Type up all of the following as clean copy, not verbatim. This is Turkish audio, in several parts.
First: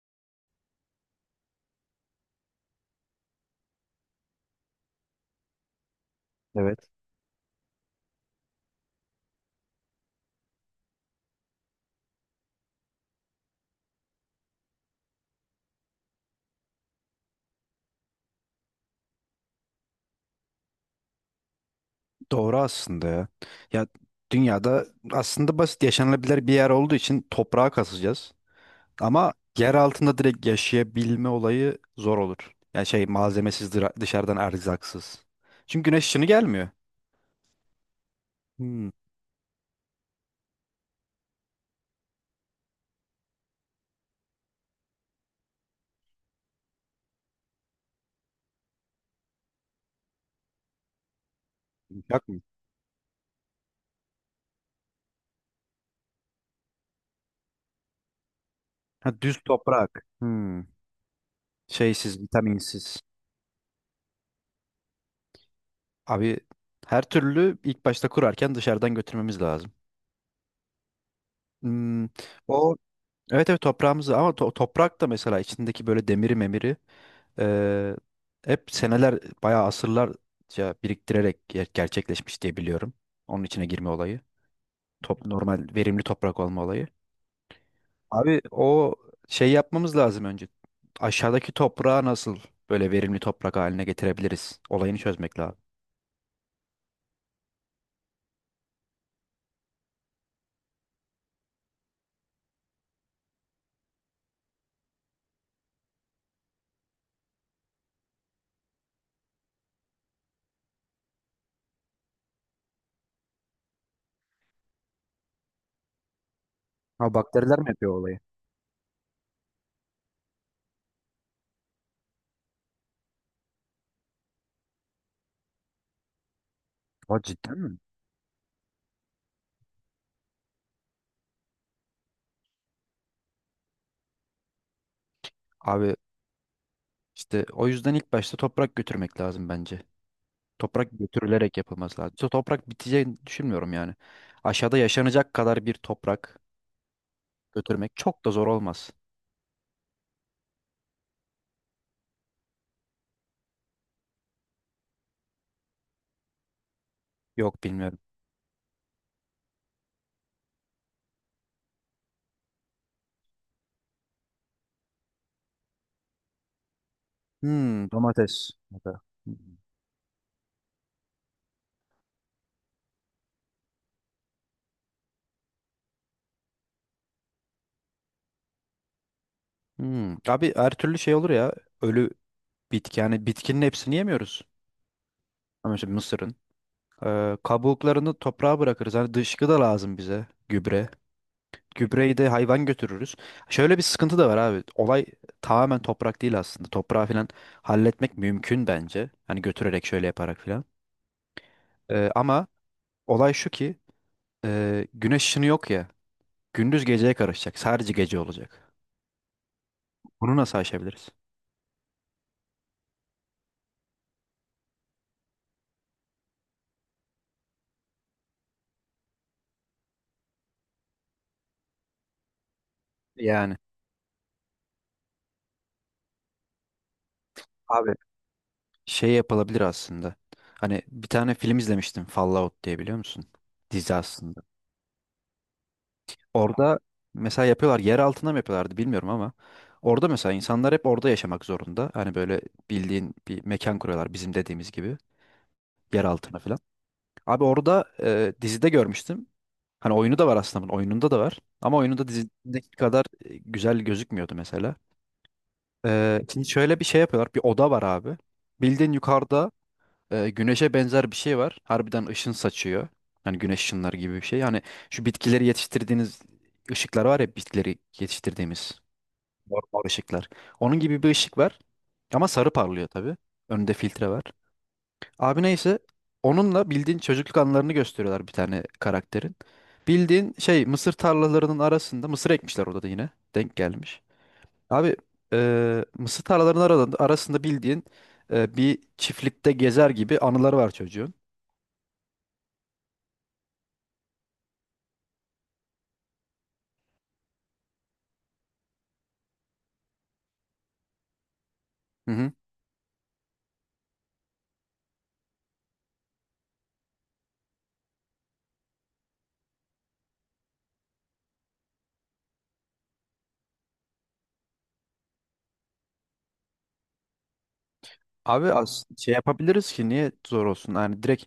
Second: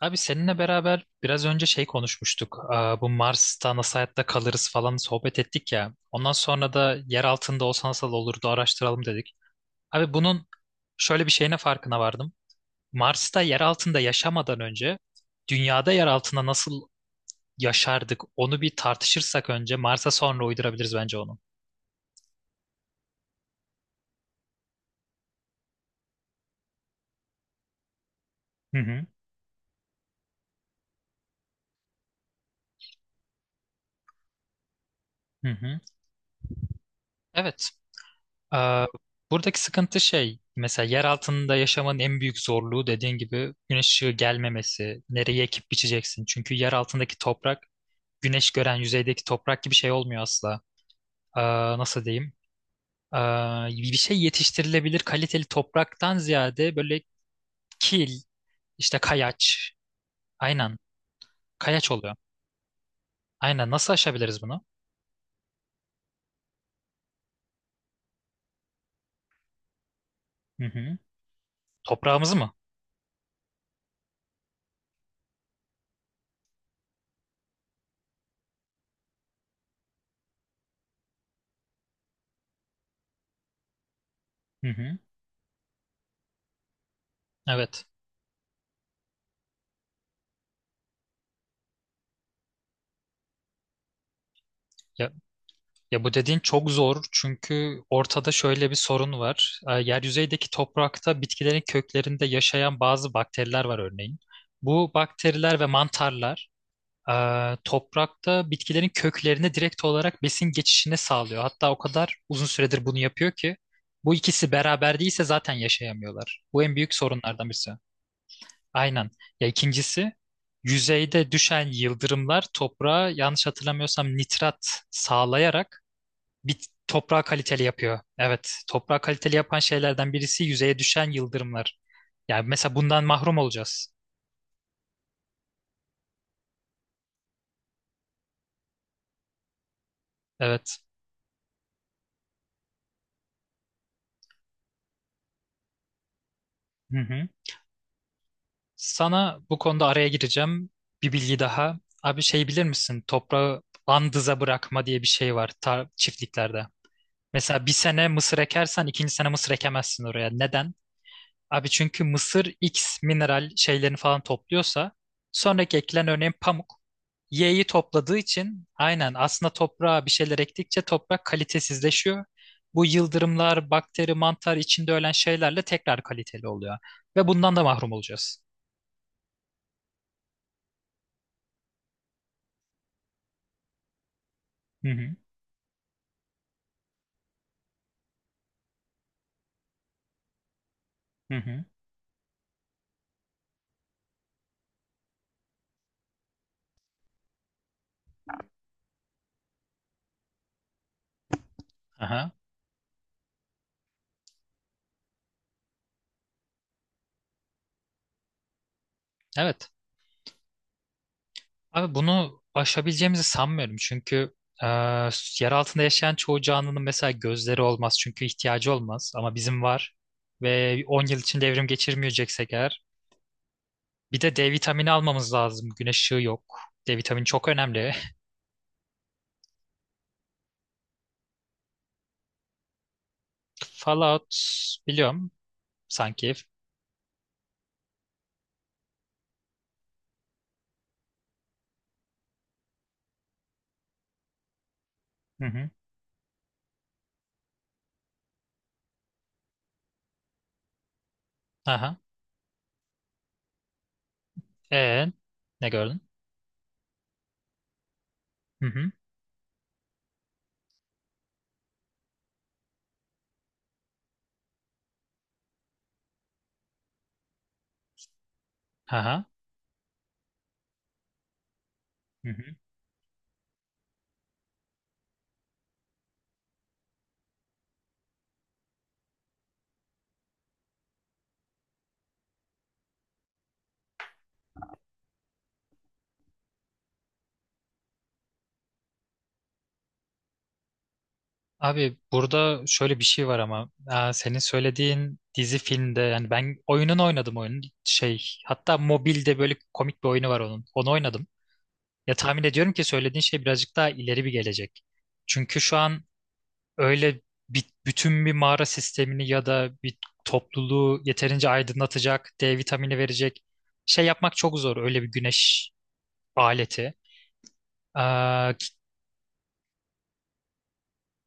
Abi seninle beraber biraz önce şey konuşmuştuk. Bu Mars'ta nasıl hayatta kalırız falan sohbet ettik ya. Ondan sonra Evet. da yer altında olsa nasıl olurdu araştıralım dedik. Abi bunun şöyle bir şeyine farkına vardım. Mars'ta yer altında yaşamadan önce dünyada yer altında nasıl yaşardık onu bir tartışırsak önce Mars'a sonra uydurabiliriz bence onu. Doğru aslında ya. Ya dünyada aslında basit yaşanılabilir bir yer olduğu için toprağa kasacağız. Hı hı. Ama yer altında direkt yaşayabilme olayı zor olur. Yani şey malzemesiz dışarıdan erzaksız. Hı hı. Çünkü güneş ışını gelmiyor. Evet. Ee, Hmm, Buradaki sıkıntı şey, mesela yer altında yaşamanın en büyük zorluğu dediğin gibi güneş ışığı gelmemesi, nereye ekip biçeceksin. Çünkü yer altındaki toprak, güneş gören yüzeydeki toprak gibi şey olmuyor asla. Ee, Nasıl yok diyeyim? mu? Bir şey yetiştirilebilir kaliteli topraktan ziyade böyle kil, işte Ha, düz kayaç, toprak. Hmm, aynen kayaç oluyor. şeysiz, vitaminsiz. Aynen nasıl aşabiliriz bunu? Abi her türlü ilk başta kurarken dışarıdan götürmemiz lazım. Hı hı. Hmm, Toprağımızı mı? o evet evet toprağımızı ama toprak da mesela içindeki böyle demiri memiri. Ee, Hep seneler bayağı asırlarca biriktirerek gerçekleşmiş diye biliyorum. Onun içine girme olayı. Hı hı. Top, normal verimli toprak olma olayı. Evet. Abi o şey yapmamız lazım önce. Aşağıdaki toprağı nasıl böyle verimli toprak haline getirebiliriz? Olayını çözmek lazım. Ya bu dediğin çok zor çünkü ortada şöyle bir sorun var. Yer yüzeydeki toprakta bitkilerin köklerinde yaşayan bazı bakteriler var örneğin. Bu bakteriler ve mantarlar e, toprakta bitkilerin köklerine direkt olarak besin geçişini sağlıyor. Hatta o kadar uzun süredir bunu yapıyor ki bu ikisi beraber değilse zaten yaşayamıyorlar. Bu en büyük Ha, sorunlardan bakteriler mi birisi. yapıyor olayı? Aynen. Ya ikincisi yüzeyde düşen yıldırımlar toprağa yanlış hatırlamıyorsam nitrat sağlayarak bit O toprağı cidden kaliteli mi? yapıyor. Evet, toprağı kaliteli yapan şeylerden birisi yüzeye düşen yıldırımlar. Yani mesela bundan mahrum olacağız. Abi işte o yüzden ilk başta toprak götürmek lazım bence. Evet. Toprak götürülerek yapılması lazım. İşte toprak biteceğini düşünmüyorum yani. Aşağıda yaşanacak kadar bir toprak Hı hı. götürmek çok da zor olmaz. Sana bu konuda araya gireceğim. Bir bilgi daha. Abi şey bilir misin? Toprağı andıza bırakma diye bir şey var tar çiftliklerde. Yok, Mesela bir bilmiyorum. sene mısır ekersen ikinci sene mısır ekemezsin oraya. Neden? Abi çünkü mısır X mineral şeylerini falan topluyorsa sonraki ekilen örneğin pamuk Y'yi Hmm, topladığı domates. için aynen aslında Hmm. toprağa bir şeyler ektikçe toprak kalitesizleşiyor. Bu yıldırımlar, bakteri, mantar içinde ölen şeylerle tekrar kaliteli oluyor. Ve bundan da mahrum olacağız. Hmm. Abi her türlü şey olur ya. Ölü bitki, yani bitkinin hepsini yemiyoruz. Hı hı, Ama mesela mısırın. Kabuklarını toprağa bırakırız. Hani dışkı da lazım bize. Gübre. hı hı, Gübreyi de hayvan götürürüz. Şöyle bir sıkıntı da var abi. Olay tamamen toprak değil aslında. Toprağı falan halletmek mümkün bence. Hani götürerek şöyle yaparak falan. Aha. Ama olay şu ki güneş ışını yok ya. Gündüz geceye karışacak. Sadece gece olacak. Evet. Bunu nasıl aşabiliriz? Abi bunu aşabileceğimizi sanmıyorum çünkü e, yer altında yaşayan çoğu canlının mesela gözleri olmaz çünkü ihtiyacı olmaz ama bizim var ve 10 yıl içinde evrim geçirmeyeceksek eğer Yani bir de D vitamini almamız lazım güneş ışığı yok, D vitamini çok abi önemli. şey yapılabilir aslında. Hani bir tane film izlemiştim. Fallout diye biliyor musun? Dizi Fallout aslında. biliyorum sanki. Orada mesela yapıyorlar, yer altına mı yapıyorlardı bilmiyorum ama orada mesela insanlar hep orada yaşamak zorunda. Hani böyle bildiğin bir mekan kuruyorlar bizim dediğimiz gibi Hı hı. yer altına falan. Abi orada dizide görmüştüm. Hani oyunu da var aslında bunun, oyununda da var. Ama Aha. oyununda dizideki kadar güzel gözükmüyordu mesela. E, ne gördün? Şimdi şöyle bir şey yapıyorlar. Bir oda var abi. Hı hı. Bildiğin yukarıda güneşe benzer bir şey var. Harbiden ışın saçıyor. Hani güneş ışınları gibi bir şey. Hani şu bitkileri yetiştirdiğiniz ışıklar var ya, bitkileri yetiştirdiğimiz Aha. normal ışıklar. Onun gibi bir ışık var. Ama Hı sarı hı. parlıyor tabii. Önünde filtre var. Abi neyse, onunla bildiğin çocukluk anılarını gösteriyorlar bir tane karakterin. Bildiğin şey, mısır tarlalarının arasında mısır ekmişler orada da yine. Denk gelmiş. Abi mısır tarlalarının arasında, arasında bildiğin bir çiftlikte gezer gibi anıları var çocuğun. Abi burada şöyle bir şey var ama senin söylediğin dizi filmde yani ben oyunun oynadım oyunun şey hatta mobilde böyle komik bir oyunu var onun onu oynadım. Hı Ya hı. tahmin ediyorum ki söylediğin şey birazcık daha ileri bir gelecek. Çünkü şu an öyle bi- bütün bir mağara sistemini ya da bir topluluğu yeterince aydınlatacak, D vitamini verecek şey yapmak çok zor öyle bir güneş aleti. Aa, Abi ki- az şey yapabiliriz ki niye zor olsun? Yani direkt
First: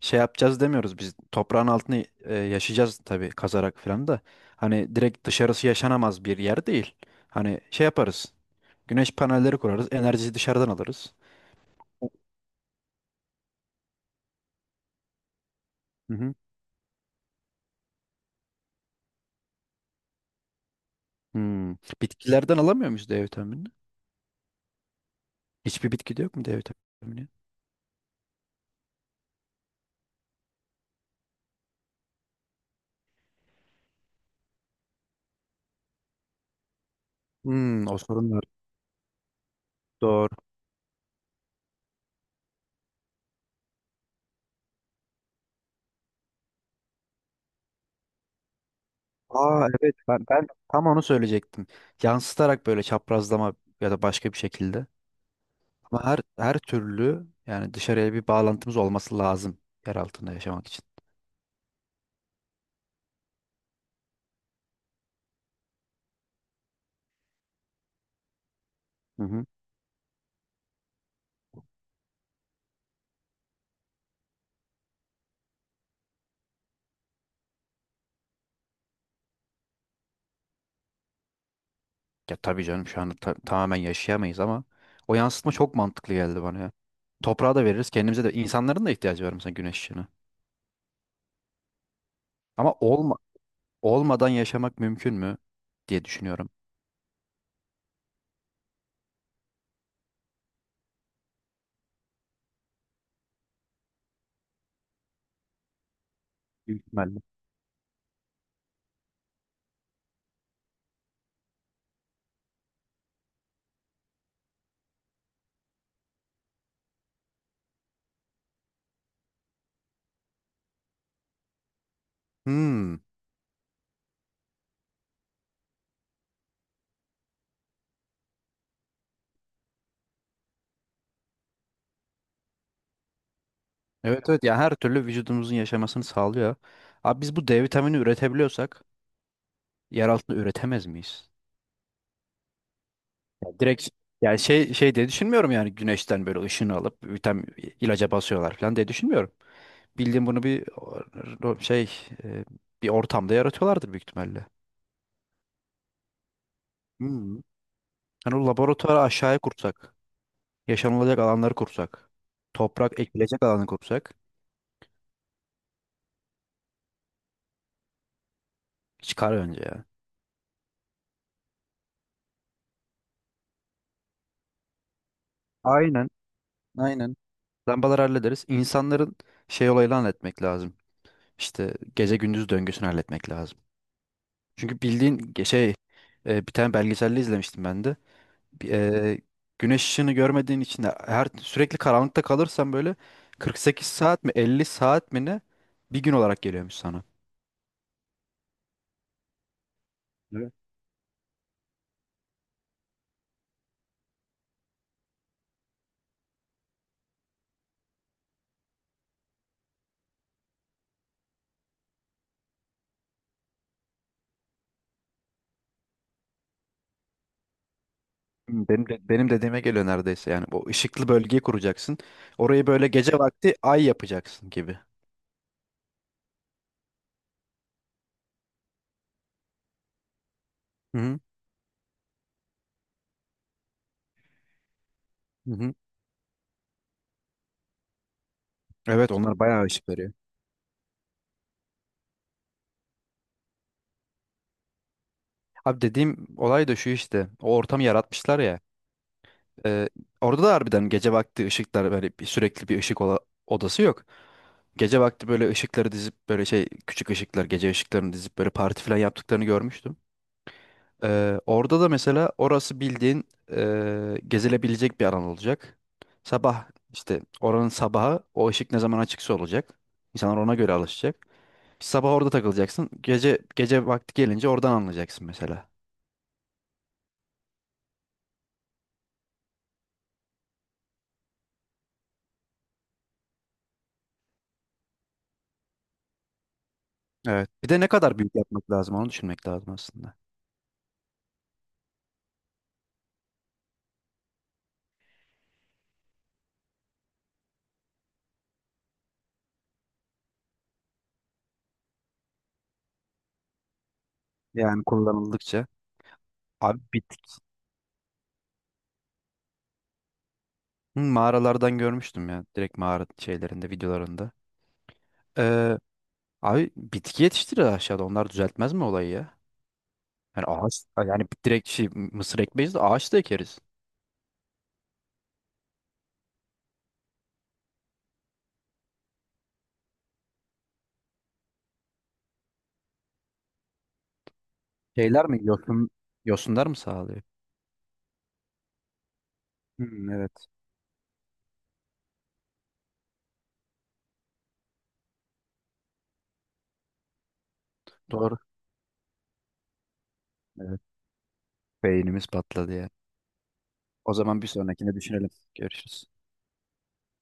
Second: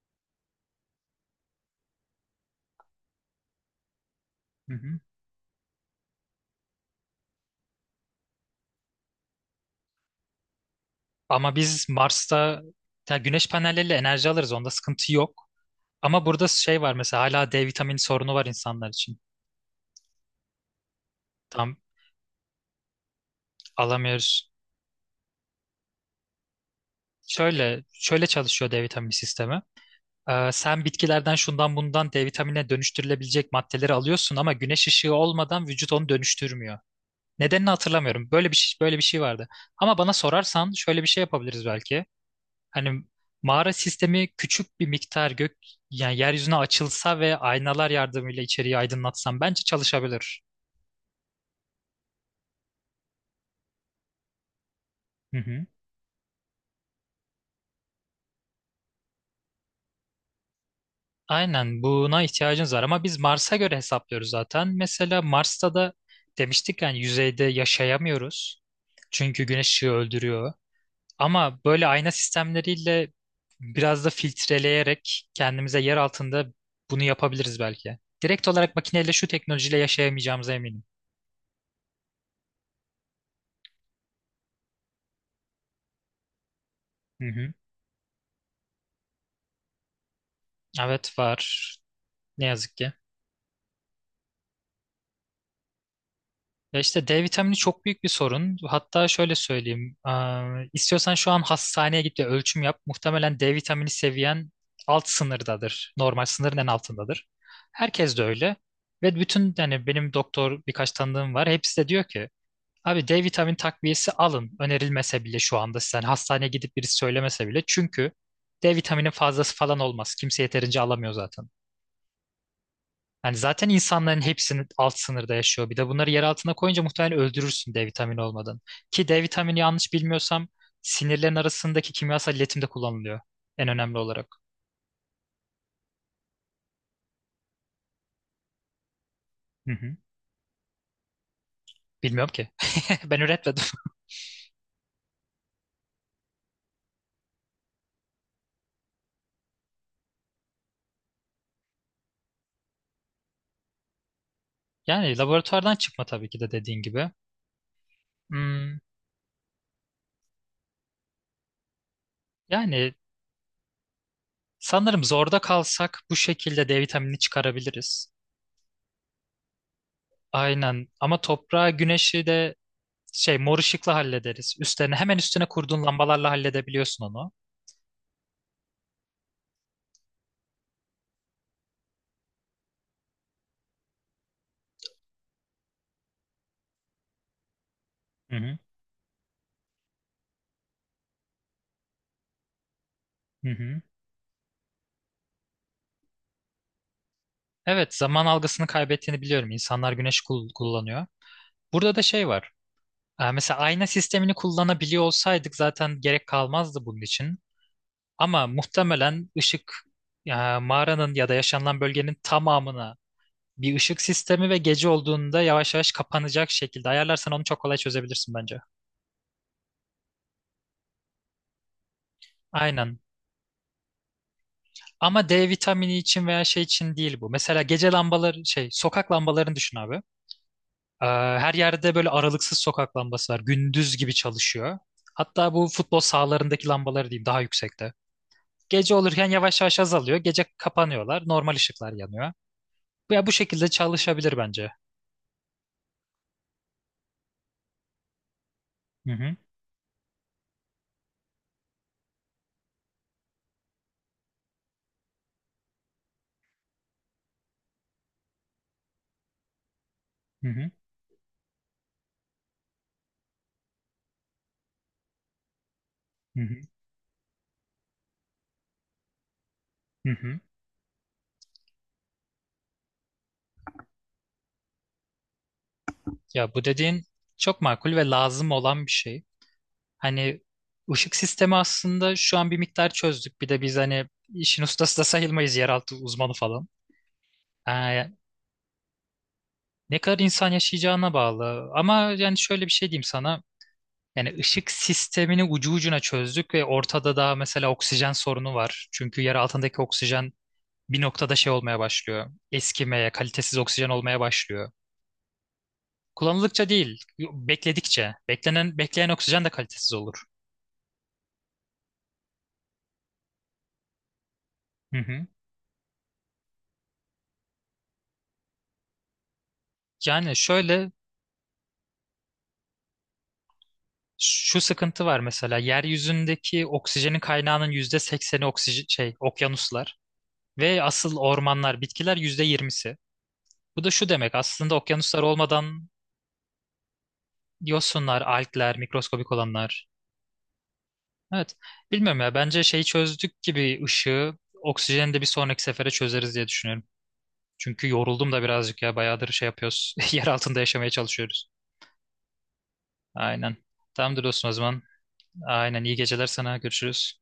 şey yapacağız demiyoruz biz. Toprağın altını yaşayacağız tabii kazarak falan da. hı Hani hı. direkt dışarısı yaşanamaz bir yer değil. Hani şey yaparız. Güneş panelleri kurarız. Enerjiyi dışarıdan alırız. Ama biz Mars'ta ya güneş panelleriyle enerji alırız onda sıkıntı yok. Hı Ama hı. burada şey var mesela hala D vitamini sorunu var insanlar için. Hmm. Tam Bitkilerden alamıyor muyuz D vitaminini? alamıyoruz. Hiçbir bitkide yok mu D vitamini? Şöyle şöyle çalışıyor D vitamini sistemi. Sen bitkilerden şundan bundan D vitamine dönüştürülebilecek maddeleri alıyorsun ama güneş ışığı olmadan vücut onu dönüştürmüyor. Nedenini Hmm, o sorun hatırlamıyorum. var. Böyle bir şey, böyle bir şey vardı. Ama bana Doğru. sorarsan şöyle bir şey yapabiliriz belki. Hani mağara sistemi küçük bir miktar gök yani yeryüzüne açılsa ve aynalar yardımıyla içeriği aydınlatsam bence Aa, evet çalışabilir. ben tam onu söyleyecektim. Yansıtarak böyle çaprazlama ya da başka bir şekilde. Hı hı. Ama her türlü yani dışarıya bir bağlantımız olması lazım yer altında yaşamak için. Aynen buna ihtiyacınız var ama biz Mars'a göre hesaplıyoruz zaten. Mesela Mars'ta da demiştik yani yüzeyde yaşayamıyoruz. Hı Çünkü hı. güneş ışığı öldürüyor. Ama böyle ayna sistemleriyle biraz da filtreleyerek kendimize yer altında bunu yapabiliriz belki. Direkt olarak makineyle şu teknolojiyle yaşayamayacağımıza eminim. Ya tabii canım, şu anda tamamen yaşayamayız ama o yansıtma çok mantıklı geldi bana ya. Hı hı. Toprağa da veririz, kendimize de, insanların da ihtiyacı var mesela güneş ışığına. Evet var. Ne Ama yazık ki. Olmadan yaşamak mümkün mü diye düşünüyorum. Ya işte D vitamini çok büyük bir sorun. Hatta şöyle söyleyeyim. İstiyorsan şu an hastaneye git ve ölçüm yap. Muhtemelen D vitamini seviyen alt sınırdadır. Normal sınırın en Büyük ihtimalle. altındadır. Herkes de öyle. Ve bütün yani benim doktor birkaç tanıdığım var. Hepsi de diyor ki abi D vitamini takviyesi alın. Önerilmese bile şu anda sen hastaneye gidip birisi söylemese bile. Çünkü D vitamini fazlası falan olmaz. Kimse yeterince alamıyor zaten. Hmm. Yani zaten insanların hepsinin alt sınırda yaşıyor. Bir de bunları yer altına koyunca muhtemelen öldürürsün D vitamini olmadan. Ki D vitamini yanlış bilmiyorsam sinirlerin arasındaki kimyasal iletimde kullanılıyor. En önemli olarak. Evet, evet ya, her türlü vücudumuzun yaşamasını sağlıyor. Abi biz bu D vitamini üretebiliyorsak Hı hı. yer altında üretemez miyiz? Bilmiyorum ki. Ben Yani üretmedim. direkt, yani şey diye düşünmüyorum, yani güneşten böyle ışını alıp vitamin ilaca basıyorlar falan diye düşünmüyorum. Bildiğim bunu bir şey, e, bir ortamda yaratıyorlardır büyük ihtimalle. Yani laboratuvardan çıkma tabii ki de dediğin gibi. Hmm. Hani o Hmm, laboratuvarı aşağıya kursak, yaşanılacak alanları kursak, yani toprak ekilecek alanı kursak sanırım zorda kalsak bu şekilde D vitaminini çıkarabiliriz. çıkar önce ya. Aynen. Ama toprağı, güneşi de şey mor ışıkla hallederiz. Üstlerine hemen üstüne kurduğun Aynen, lambalarla halledebiliyorsun aynen. onu. Lambaları hallederiz. İnsanların şey olayını halletmek lazım. İşte gece gündüz döngüsünü halletmek lazım. Çünkü bildiğin şey, bir tane belgeselde izlemiştim ben de. Hı hı. Eee, Güneş ışığını görmediğin için de, her sürekli karanlıkta kalırsan böyle Hı hı. 48 saat mi 50 saat mi ne bir gün olarak geliyormuş sana. Evet, zaman algısını kaybettiğini biliyorum. İnsanlar güneş kul- Evet. kullanıyor. Burada da şey var. Mesela ayna sistemini kullanabiliyor olsaydık zaten gerek kalmazdı bunun için. Ama muhtemelen ışık e, mağaranın ya da yaşanılan bölgenin tamamına bir ışık sistemi ve gece olduğunda yavaş yavaş kapanacak şekilde ayarlarsan onu çok kolay çözebilirsin bence. Hmm, benim dediğime geliyor neredeyse, yani bu ışıklı bölgeyi kuracaksın. Orayı böyle Aynen. gece vakti ay yapacaksın gibi. Ama D vitamini için veya şey için değil bu. Mesela gece lambaları şey sokak lambalarını düşün abi. Hı Ee, hı. Her yerde böyle aralıksız sokak lambası var. Gündüz gibi çalışıyor. Hı Hatta bu hı. futbol sahalarındaki lambaları diyeyim daha yüksekte. Gece Evet, olurken onlar yavaş bayağı yavaş ışık veriyor. azalıyor. Gece kapanıyorlar. Normal ışıklar yanıyor. Ya bu şekilde çalışabilir bence. Abi dediğim olay da şu, işte o ortamı yaratmışlar ya. Hı hı, Ee, Orada da harbiden gece vakti ışıklar böyle bir, sürekli bir ışık odası yok. Gece vakti böyle ışıkları dizip böyle şey küçük ışıklar, gece ışıklarını dizip böyle parti falan yaptıklarını görmüştüm. hı hı, Orada da mesela orası bildiğin gezilebilecek bir alan olacak. hı hı, Sabah işte oranın sabahı o ışık ne zaman açıksa olacak. hı İnsanlar hı. ona göre alışacak. Sabah orada takılacaksın. Gece vakti gelince oradan anlayacaksın mesela. Ya bu dediğin çok makul ve lazım olan bir şey. Hani ışık sistemi aslında şu an bir miktar çözdük. Bir de biz hani işin ustası da sayılmayız yeraltı uzmanı falan. Evet. Bir de ne Ee, kadar büyük yapmak lazım onu düşünmek lazım Ne aslında. kadar insan yaşayacağına bağlı. Ama yani şöyle bir şey diyeyim sana. Yani ışık sistemini ucu ucuna çözdük ve ortada da mesela oksijen sorunu var. Çünkü yer altındaki oksijen bir noktada şey olmaya başlıyor. Eskimeye, kalitesiz oksijen olmaya başlıyor. Yani kullanıldıkça. Kullanıldıkça Abi değil, bitki. bekledikçe. Beklenen, bekleyen oksijen de kalitesiz olur. Hı, mağaralardan görmüştüm ya. Direkt mağara şeylerinde, videolarında. Hı hı. Ee, Abi bitki yetiştirir aşağıda. Onlar düzeltmez mi olayı ya? Yani Yani ağaç, şöyle yani direkt şey mısır ekmeyiz de ağaç da ekeriz. şu sıkıntı var mesela yeryüzündeki oksijenin kaynağının %80 oksijen şey okyanuslar ve asıl ormanlar bitkiler %20. Bu da şu demek aslında okyanuslar Şeyler mi? olmadan Yosunlar mı sağlıyor? Yosunlar, algler, mikroskobik olanlar. Hmm, evet. Evet. Bilmiyorum ya. Bence şeyi çözdük gibi ışığı, oksijeni de bir sonraki sefere çözeriz diye düşünüyorum. Çünkü yoruldum Doğru. da birazcık ya. Bayağıdır şey yapıyoruz. Yer altında Evet. yaşamaya çalışıyoruz. Beynimiz patladı ya. Aynen. O Tamamdır zaman bir dostum o zaman. sonrakine düşünelim. Aynen. İyi Görüşürüz. geceler sana. Görüşürüz.